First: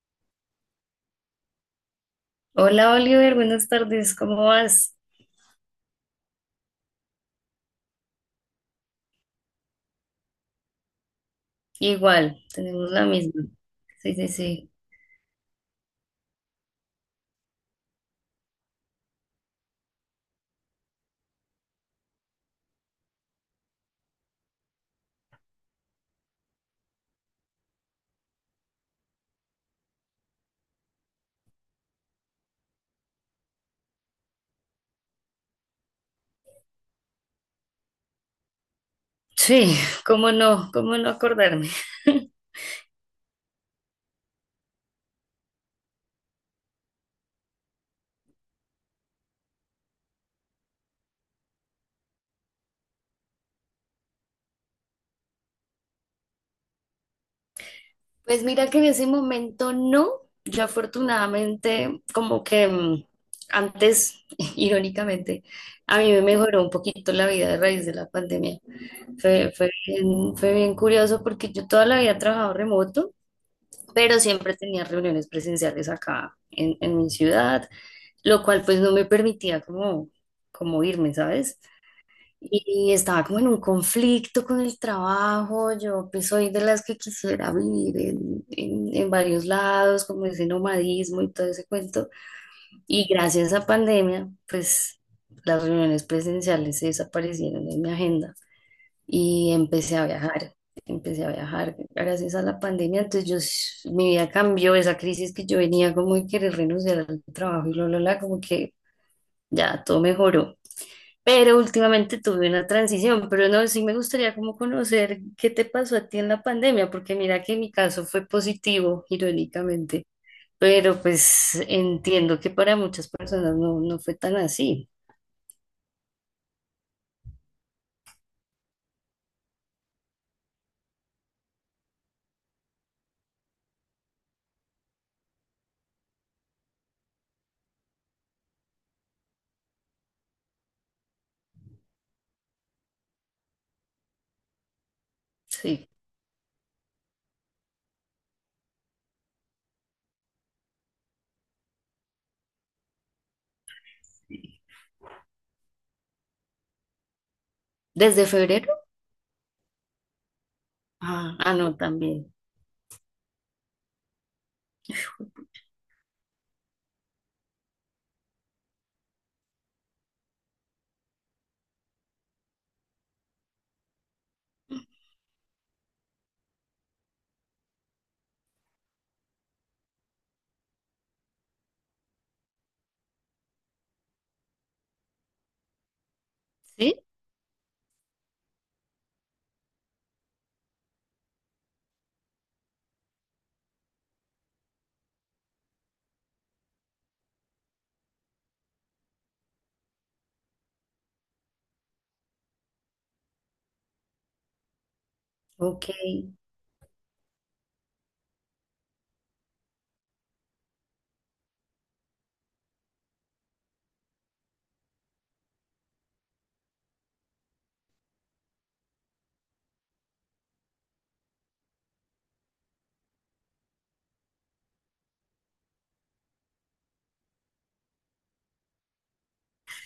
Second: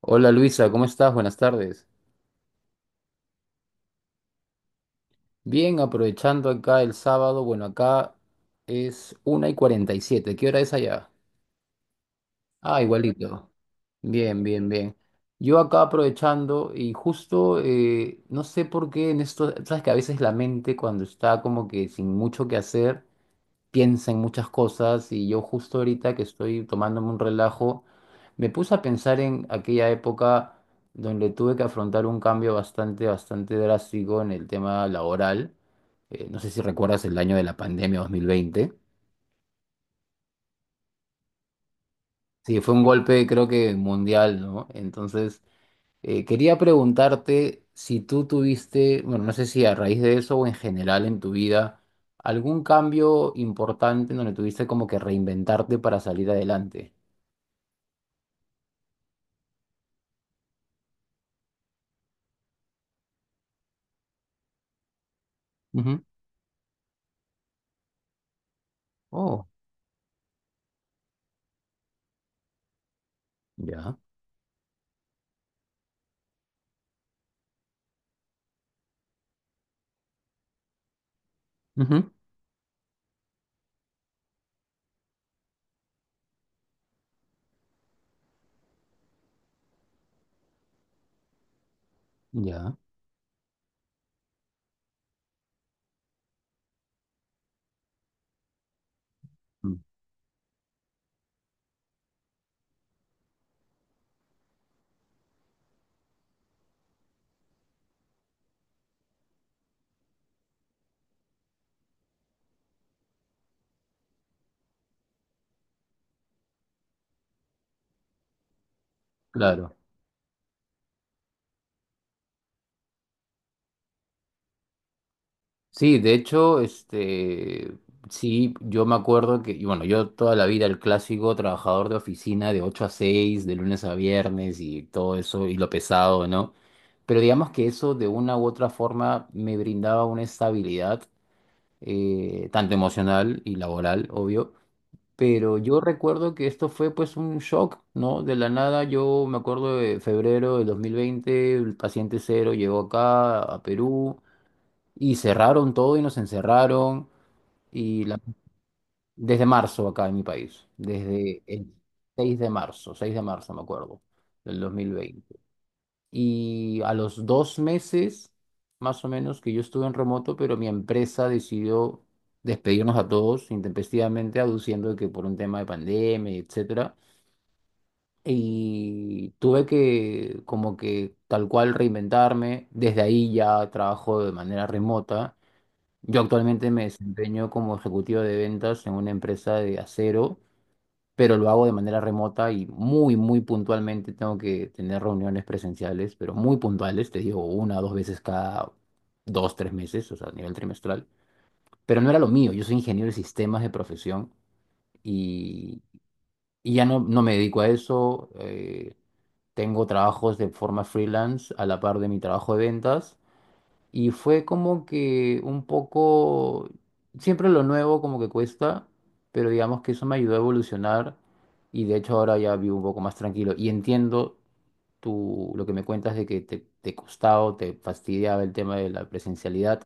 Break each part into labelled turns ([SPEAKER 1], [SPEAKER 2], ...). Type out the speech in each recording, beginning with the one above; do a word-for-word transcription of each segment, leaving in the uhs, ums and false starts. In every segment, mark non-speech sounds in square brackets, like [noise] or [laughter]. [SPEAKER 1] Hola Luisa, ¿cómo estás? Buenas tardes.
[SPEAKER 2] Hola Oliver, buenas tardes, ¿cómo vas?
[SPEAKER 1] Bien, aprovechando acá el sábado, bueno, acá es una y cuarenta y siete. ¿Qué hora es allá?
[SPEAKER 2] Igual,
[SPEAKER 1] Ah,
[SPEAKER 2] tenemos la misma.
[SPEAKER 1] igualito.
[SPEAKER 2] Sí, sí,
[SPEAKER 1] Bien, bien,
[SPEAKER 2] sí.
[SPEAKER 1] bien. Yo acá aprovechando y justo, eh, no sé por qué en esto, sabes que a veces la mente cuando está como que sin mucho que hacer, piensa en muchas cosas y yo justo ahorita que estoy tomándome un relajo, me puse a pensar en aquella época donde tuve que afrontar un cambio bastante, bastante drástico en el tema laboral. Eh, no sé si recuerdas el año de la pandemia dos mil veinte.
[SPEAKER 2] Sí, cómo no, cómo no acordarme. [laughs]
[SPEAKER 1] Sí, fue un golpe creo que mundial, ¿no? Entonces, eh, quería preguntarte si tú tuviste, bueno, no sé si a raíz de eso o en general en tu vida, algún cambio importante en donde tuviste como que reinventarte para salir adelante.
[SPEAKER 2] Pues mira que en ese momento no, yo afortunadamente como que mm, antes, [laughs] irónicamente, a
[SPEAKER 1] Ujú.
[SPEAKER 2] mí me mejoró un poquito la vida a raíz de la pandemia.
[SPEAKER 1] Oh,
[SPEAKER 2] Fue, fue bien, fue bien curioso porque yo toda la vida he trabajado remoto,
[SPEAKER 1] ya.
[SPEAKER 2] pero siempre tenía reuniones presenciales acá en, en mi ciudad, lo cual pues no me permitía como, como irme, ¿sabes?
[SPEAKER 1] Ujú.
[SPEAKER 2] Y estaba como en un conflicto con el trabajo, yo pues soy de las que quisiera vivir en, en, en varios lados, como ese nomadismo y todo ese cuento.
[SPEAKER 1] Ya.
[SPEAKER 2] Y gracias a pandemia, pues las reuniones presenciales se desaparecieron de mi agenda y
[SPEAKER 1] Mm.
[SPEAKER 2] empecé a viajar. Empecé a viajar gracias a la pandemia, entonces yo, s- mi vida cambió, esa crisis que yo venía como de querer renunciar al trabajo y lo, lo, la, como que ya, todo mejoró. Pero últimamente tuve una transición, pero no, sí me gustaría como conocer qué te pasó a ti en la pandemia, porque mira que mi caso fue positivo,
[SPEAKER 1] Claro.
[SPEAKER 2] irónicamente, pero pues entiendo que para muchas personas no, no fue tan así.
[SPEAKER 1] Sí, de hecho, este, sí, yo me acuerdo que, y bueno, yo toda la vida el clásico trabajador de oficina de ocho a seis de lunes a viernes y todo eso, y lo pesado, ¿no? Pero digamos que eso de una u otra forma me brindaba una estabilidad, eh, tanto emocional y laboral, obvio. Pero yo
[SPEAKER 2] Sí.
[SPEAKER 1] recuerdo que esto fue pues un shock, ¿no? De la nada, yo me acuerdo de febrero del dos mil veinte, el paciente cero llegó acá a Perú y cerraron todo y nos encerraron y la-
[SPEAKER 2] ¿Desde febrero?
[SPEAKER 1] desde marzo acá en mi país,
[SPEAKER 2] Ah,
[SPEAKER 1] desde
[SPEAKER 2] ah,
[SPEAKER 1] el
[SPEAKER 2] no, también.
[SPEAKER 1] 6 de marzo, 6 de marzo me acuerdo, del dos mil veinte. Y a los dos meses, más o menos, que yo estuve en remoto, pero mi empresa decidió despedirnos a todos intempestivamente, aduciendo que por un tema de pandemia, etc. Y tuve que como que tal cual reinventarme. Desde ahí ya trabajo de manera remota. Yo actualmente me
[SPEAKER 2] ¿Sí?
[SPEAKER 1] desempeño como ejecutivo de ventas en una empresa de acero, pero lo hago de manera remota y muy, muy puntualmente tengo que tener reuniones presenciales, pero muy puntuales, te digo, una o dos veces cada dos, tres meses, o sea, a nivel trimestral. Pero no era lo mío, yo soy ingeniero de sistemas de profesión y,
[SPEAKER 2] Ok.
[SPEAKER 1] y ya no, no me dedico a eso. Eh, tengo trabajos de forma freelance a la par de mi trabajo de ventas y fue como que un poco, siempre lo nuevo como que cuesta, pero digamos que eso me ayudó a evolucionar y de hecho ahora ya vivo un poco más tranquilo y entiendo tú lo que me cuentas de que te, te costaba, o te fastidiaba el tema de la presencialidad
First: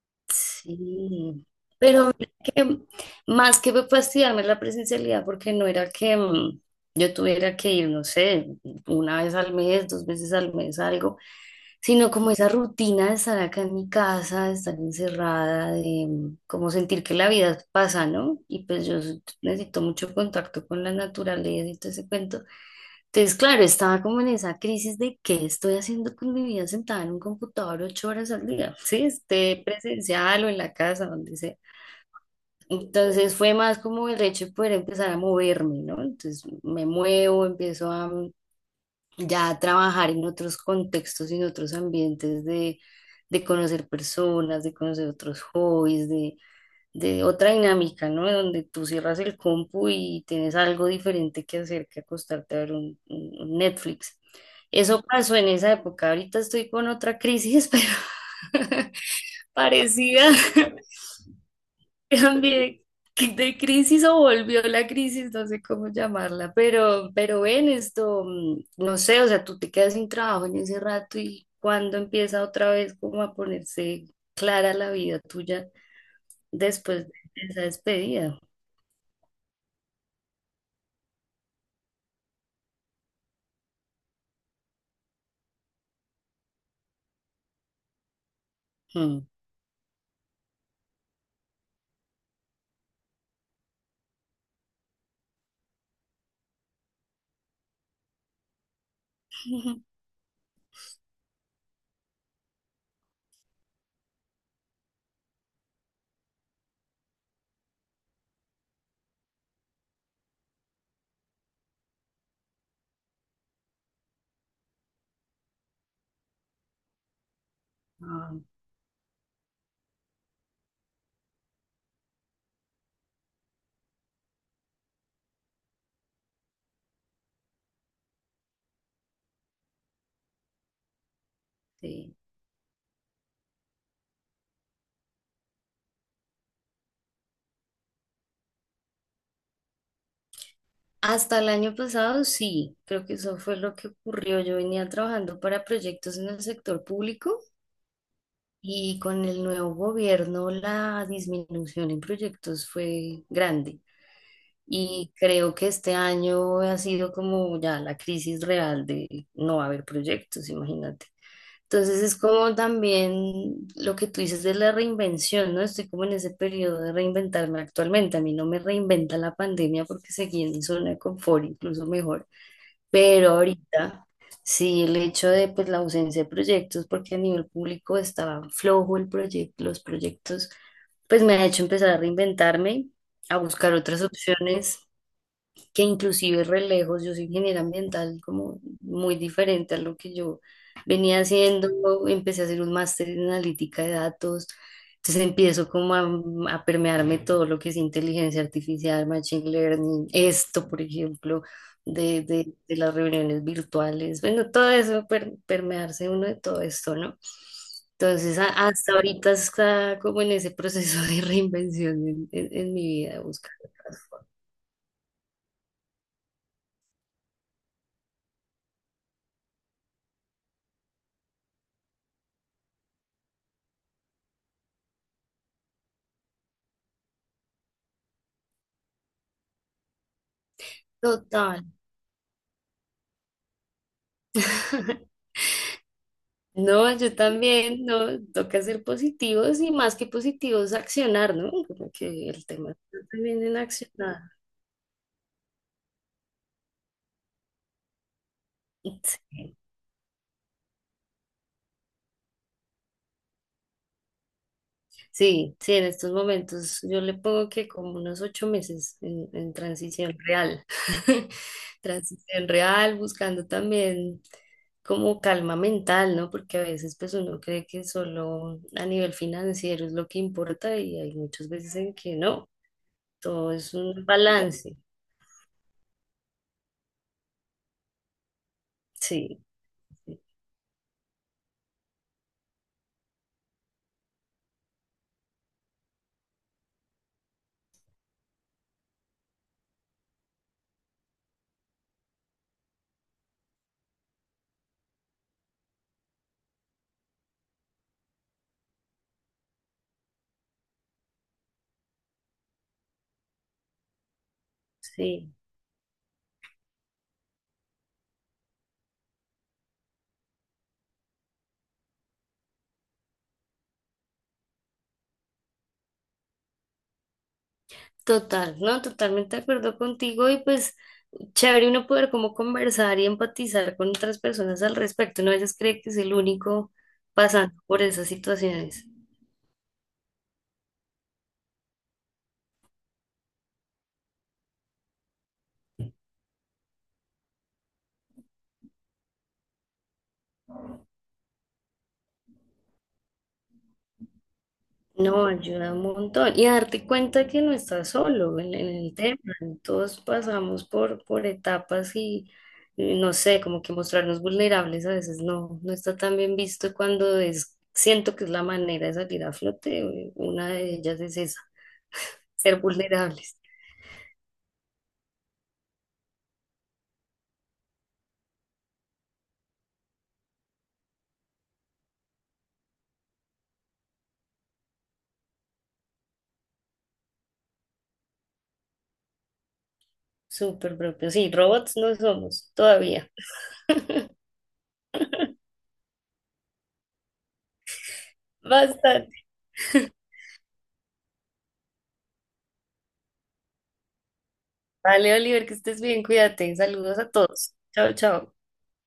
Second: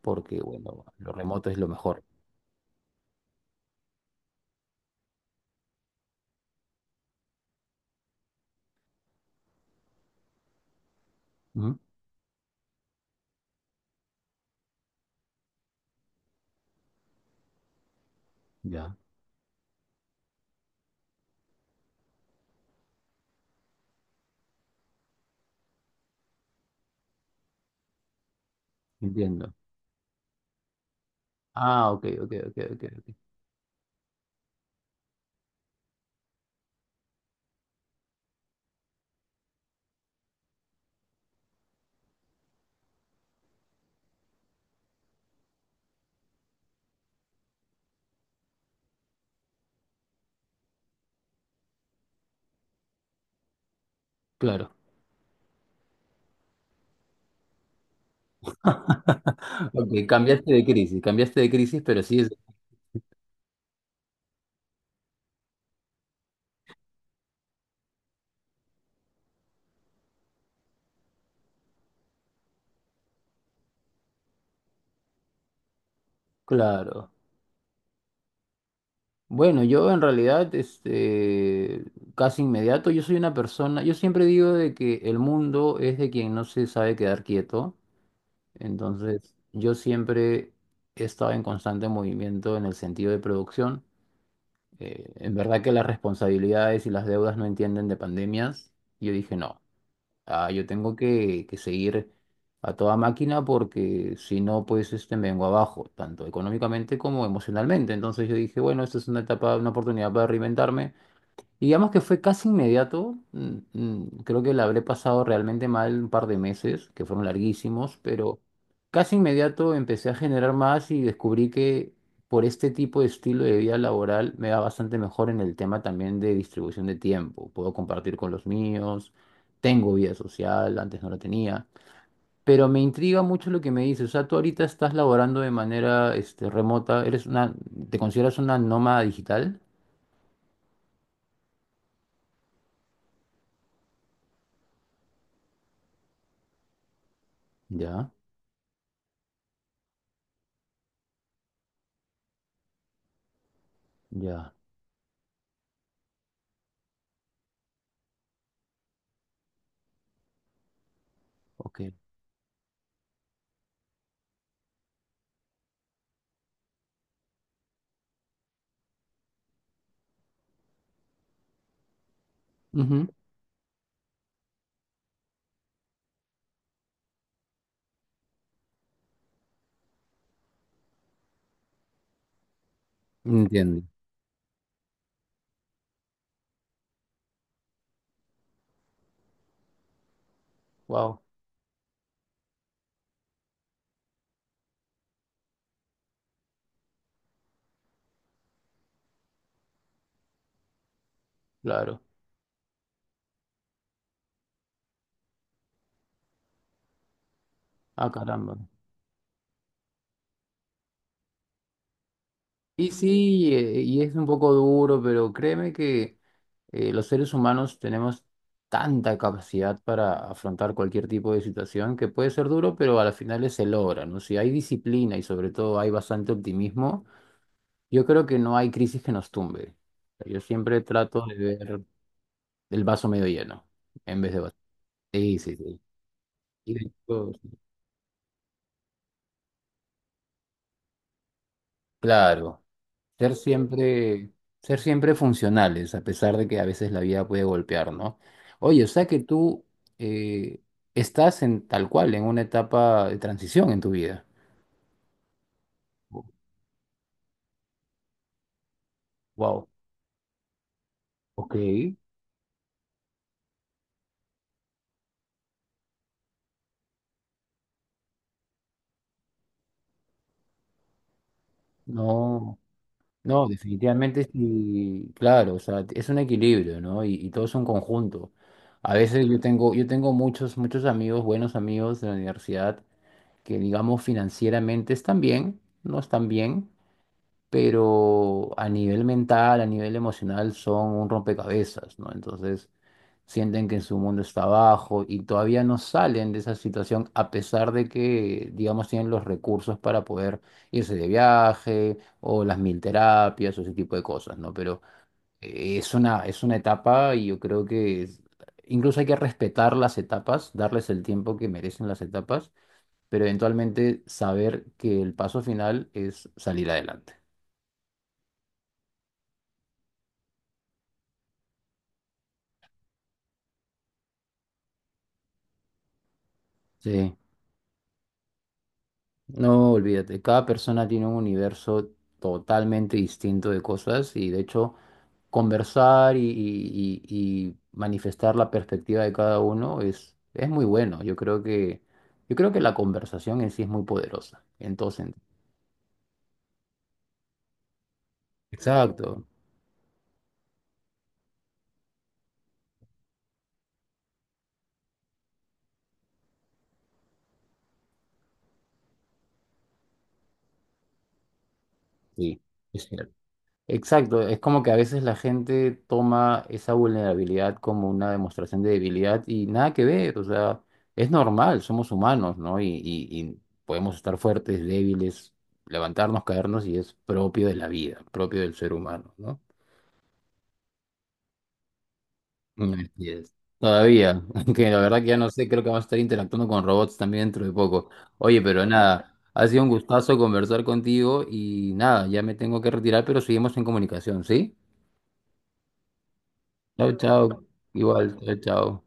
[SPEAKER 1] porque bueno, lo
[SPEAKER 2] Sí,
[SPEAKER 1] remoto es lo mejor.
[SPEAKER 2] pero mira que más que fastidiarme la presencialidad, porque no era que mm, yo tuviera que ir, no sé, una vez al mes, dos veces al mes, algo,
[SPEAKER 1] Ujú.
[SPEAKER 2] sino como esa rutina de estar acá en mi casa, de estar encerrada, de mm, como sentir que la vida pasa, ¿no? Y pues
[SPEAKER 1] Ya,
[SPEAKER 2] yo s- necesito mucho contacto con la naturaleza y todo ese cuento. Entonces, claro, estaba como en esa crisis de qué estoy haciendo con mi vida sentada en un computador ocho horas al día, [laughs] sí,
[SPEAKER 1] entiendo.
[SPEAKER 2] esté presencial o en la casa, donde sea.
[SPEAKER 1] Ah, ok, ok, ok, ok, ok.
[SPEAKER 2] Entonces fue más como el hecho de poder empezar a moverme, ¿no? Entonces me muevo, empiezo a mm, ya a trabajar en otros contextos y en otros ambientes de, de conocer personas, de conocer otros hobbies, de de otra dinámica, ¿no? Donde tú cierras el compu y tienes algo diferente que hacer que acostarte a ver un, un- un Netflix.
[SPEAKER 1] Claro.
[SPEAKER 2] Eso pasó en esa época. Ahorita estoy con otra crisis, [laughs] pero
[SPEAKER 1] [laughs] Ok,
[SPEAKER 2] parecida
[SPEAKER 1] cambiaste de crisis, cambiaste de crisis, pero sí.
[SPEAKER 2] también de crisis o volvió la crisis, no sé cómo llamarla, pero, pero ven esto, mm, no sé, o sea, tú te quedas sin trabajo en ese rato y cuando empieza otra vez como a ponerse clara la vida tuya después
[SPEAKER 1] Claro.
[SPEAKER 2] de esa despedida.
[SPEAKER 1] Bueno, yo en realidad, este, casi inmediato, yo soy una persona, yo siempre digo de que el mundo es de quien no se sabe quedar quieto,
[SPEAKER 2] Hmm.
[SPEAKER 1] entonces yo siempre he estado en constante movimiento en el sentido de producción. Eh, en verdad que las responsabilidades y las deudas no entienden de pandemias. Yo dije, no,
[SPEAKER 2] Ujú.
[SPEAKER 1] ah, yo tengo que, que seguir a toda máquina porque si no, pues este, me vengo abajo, tanto económicamente como emocionalmente. Entonces yo dije, bueno, esta es una etapa, una oportunidad para reinventarme. Digamos que fue casi inmediato. mm, mm, Creo que la habré pasado realmente mal un par de meses, que fueron larguísimos,
[SPEAKER 2] Ah,
[SPEAKER 1] pero casi inmediato empecé a generar más y descubrí que por este tipo de estilo de vida laboral me va bastante mejor en el tema también de distribución de tiempo. Puedo compartir con los míos, tengo vida social, antes no la tenía.
[SPEAKER 2] sí.
[SPEAKER 1] Pero me intriga mucho lo que me dices. O sea, tú ahorita estás laborando de manera este, remota, eres una, ¿te consideras una nómada digital?
[SPEAKER 2] Hasta el año pasado sí, creo que eso fue lo que ocurrió. Yo venía trabajando para proyectos en el sector público.
[SPEAKER 1] Ya,
[SPEAKER 2] Y con el nuevo gobierno la disminución en proyectos fue grande.
[SPEAKER 1] ya,
[SPEAKER 2] Y creo que este año ha sido como ya la crisis real de no haber proyectos, imagínate.
[SPEAKER 1] ok.
[SPEAKER 2] Entonces es como también lo que tú dices de la reinvención, ¿no? Estoy como en ese periodo de reinventarme actualmente. A mí no me reinventa la pandemia porque seguí en mi zona de confort, incluso mejor.
[SPEAKER 1] Ujú.
[SPEAKER 2] Pero ahorita sí, el hecho de pues la ausencia de proyectos, porque a nivel público estaba flojo el proyecto, los proyectos, pues me ha hecho empezar a reinventarme, a buscar
[SPEAKER 1] Entiendo.
[SPEAKER 2] otras opciones que inclusive re lejos, yo soy ingeniera ambiental, como muy diferente a lo que yo venía
[SPEAKER 1] Wow,
[SPEAKER 2] haciendo, empecé a hacer un máster en analítica de datos, entonces empiezo como a, a permearme todo lo que es inteligencia artificial, machine learning, esto, por ejemplo,
[SPEAKER 1] claro.
[SPEAKER 2] de, de- de las reuniones virtuales, bueno, todo eso, per- permearse uno de todo esto, ¿no?
[SPEAKER 1] Ah,
[SPEAKER 2] Entonces, a-
[SPEAKER 1] caramba.
[SPEAKER 2] hasta ahorita está como en ese proceso de reinvención en, en- en mi
[SPEAKER 1] Y
[SPEAKER 2] vida,
[SPEAKER 1] sí,
[SPEAKER 2] buscando
[SPEAKER 1] eh,
[SPEAKER 2] otras
[SPEAKER 1] y es un
[SPEAKER 2] formas.
[SPEAKER 1] poco duro, pero créeme que eh, los seres humanos tenemos tanta capacidad para afrontar cualquier tipo de situación que puede ser duro, pero a las finales se logra, ¿no? Si hay disciplina y sobre todo hay bastante optimismo, yo creo que no hay crisis que nos tumbe. Yo siempre trato de
[SPEAKER 2] Total.
[SPEAKER 1] ver el vaso medio lleno en vez de vacío.
[SPEAKER 2] [laughs]
[SPEAKER 1] Sí, sí, sí. Y de
[SPEAKER 2] No, yo
[SPEAKER 1] hecho,
[SPEAKER 2] también, no, toca ser positivos y más que positivos, accionar, ¿no? Como que el
[SPEAKER 1] claro.
[SPEAKER 2] tema está
[SPEAKER 1] Ser
[SPEAKER 2] también en accionar.
[SPEAKER 1] siempre, ser siempre funcionales, a pesar de que a veces la vida puede golpear, ¿no? Oye, o sea que
[SPEAKER 2] Sí,
[SPEAKER 1] tú eh, estás en tal cual, en una etapa de transición en tu vida.
[SPEAKER 2] sí, sí, en estos momentos yo le pongo que como unos ocho meses en, en
[SPEAKER 1] Wow,
[SPEAKER 2] transición real. [laughs]
[SPEAKER 1] ok.
[SPEAKER 2] Transición real, buscando también como calma mental, ¿no? Porque a veces pues uno cree que solo a nivel financiero es lo que importa y hay muchas veces en que no,
[SPEAKER 1] No, no,
[SPEAKER 2] todo es un
[SPEAKER 1] definitivamente
[SPEAKER 2] balance,
[SPEAKER 1] sí, claro, o sea, es un equilibrio, ¿no? Y, y todo es un conjunto. A veces yo
[SPEAKER 2] sí,
[SPEAKER 1] tengo, yo tengo
[SPEAKER 2] sí.
[SPEAKER 1] muchos, muchos amigos, buenos amigos de la universidad, que digamos financieramente están bien, no están bien, pero a nivel mental, a nivel emocional, son un rompecabezas, ¿no? Entonces sienten que su mundo está abajo y todavía no salen de esa situación a pesar de que, digamos, tienen los recursos para poder irse de viaje o las mil terapias o ese tipo de cosas, ¿no? Pero
[SPEAKER 2] Sí.
[SPEAKER 1] eh, es una, es una etapa y yo creo que es- incluso hay que respetar las etapas, darles el tiempo que merecen las etapas, pero eventualmente saber que el paso final es salir adelante.
[SPEAKER 2] Total, ¿no? Totalmente de acuerdo contigo y pues chévere uno poder como conversar y empatizar con otras personas al respecto. No a veces cree que es el único
[SPEAKER 1] Sí.
[SPEAKER 2] pasando por esas situaciones.
[SPEAKER 1] No, olvídate, cada persona tiene un universo totalmente distinto de cosas y de hecho conversar y, y- y- y manifestar la perspectiva de cada uno es, es muy bueno. Yo creo que, yo creo que la conversación en sí es muy poderosa. Entonces,
[SPEAKER 2] No, ayuda un montón. Y darte cuenta que no estás solo en, en el tema.
[SPEAKER 1] exacto,
[SPEAKER 2] Todos pasamos por, por etapas y y no sé, como que mostrarnos vulnerables a veces no, no está tan bien visto cuando es, siento que es la manera de salir a flote. eh, Una de ellas es esa, [laughs]
[SPEAKER 1] sí,
[SPEAKER 2] ser
[SPEAKER 1] es cierto.
[SPEAKER 2] vulnerables.
[SPEAKER 1] Exacto, es como que a veces la gente toma esa vulnerabilidad como una demostración de debilidad y nada que ver, o sea, es normal, somos humanos, ¿no? Y, y- y podemos estar fuertes, débiles, levantarnos, caernos y es propio de la vida, propio del ser humano, ¿no?
[SPEAKER 2] Súper propio. Sí, robots no somos
[SPEAKER 1] Mm,
[SPEAKER 2] todavía.
[SPEAKER 1] así es. Todavía, [laughs] aunque la verdad que ya no sé, creo que vamos a estar interactuando con robots también dentro de poco. Oye, pero nada,
[SPEAKER 2] Bastante.
[SPEAKER 1] ha sido un gustazo conversar contigo y nada, ya me tengo que retirar, pero seguimos en comunicación, ¿sí?
[SPEAKER 2] Vale, Oliver, que estés bien, cuídate.
[SPEAKER 1] Chao,
[SPEAKER 2] Saludos a
[SPEAKER 1] chao.
[SPEAKER 2] todos. Chao,
[SPEAKER 1] Igual,
[SPEAKER 2] chao.
[SPEAKER 1] chao, chao.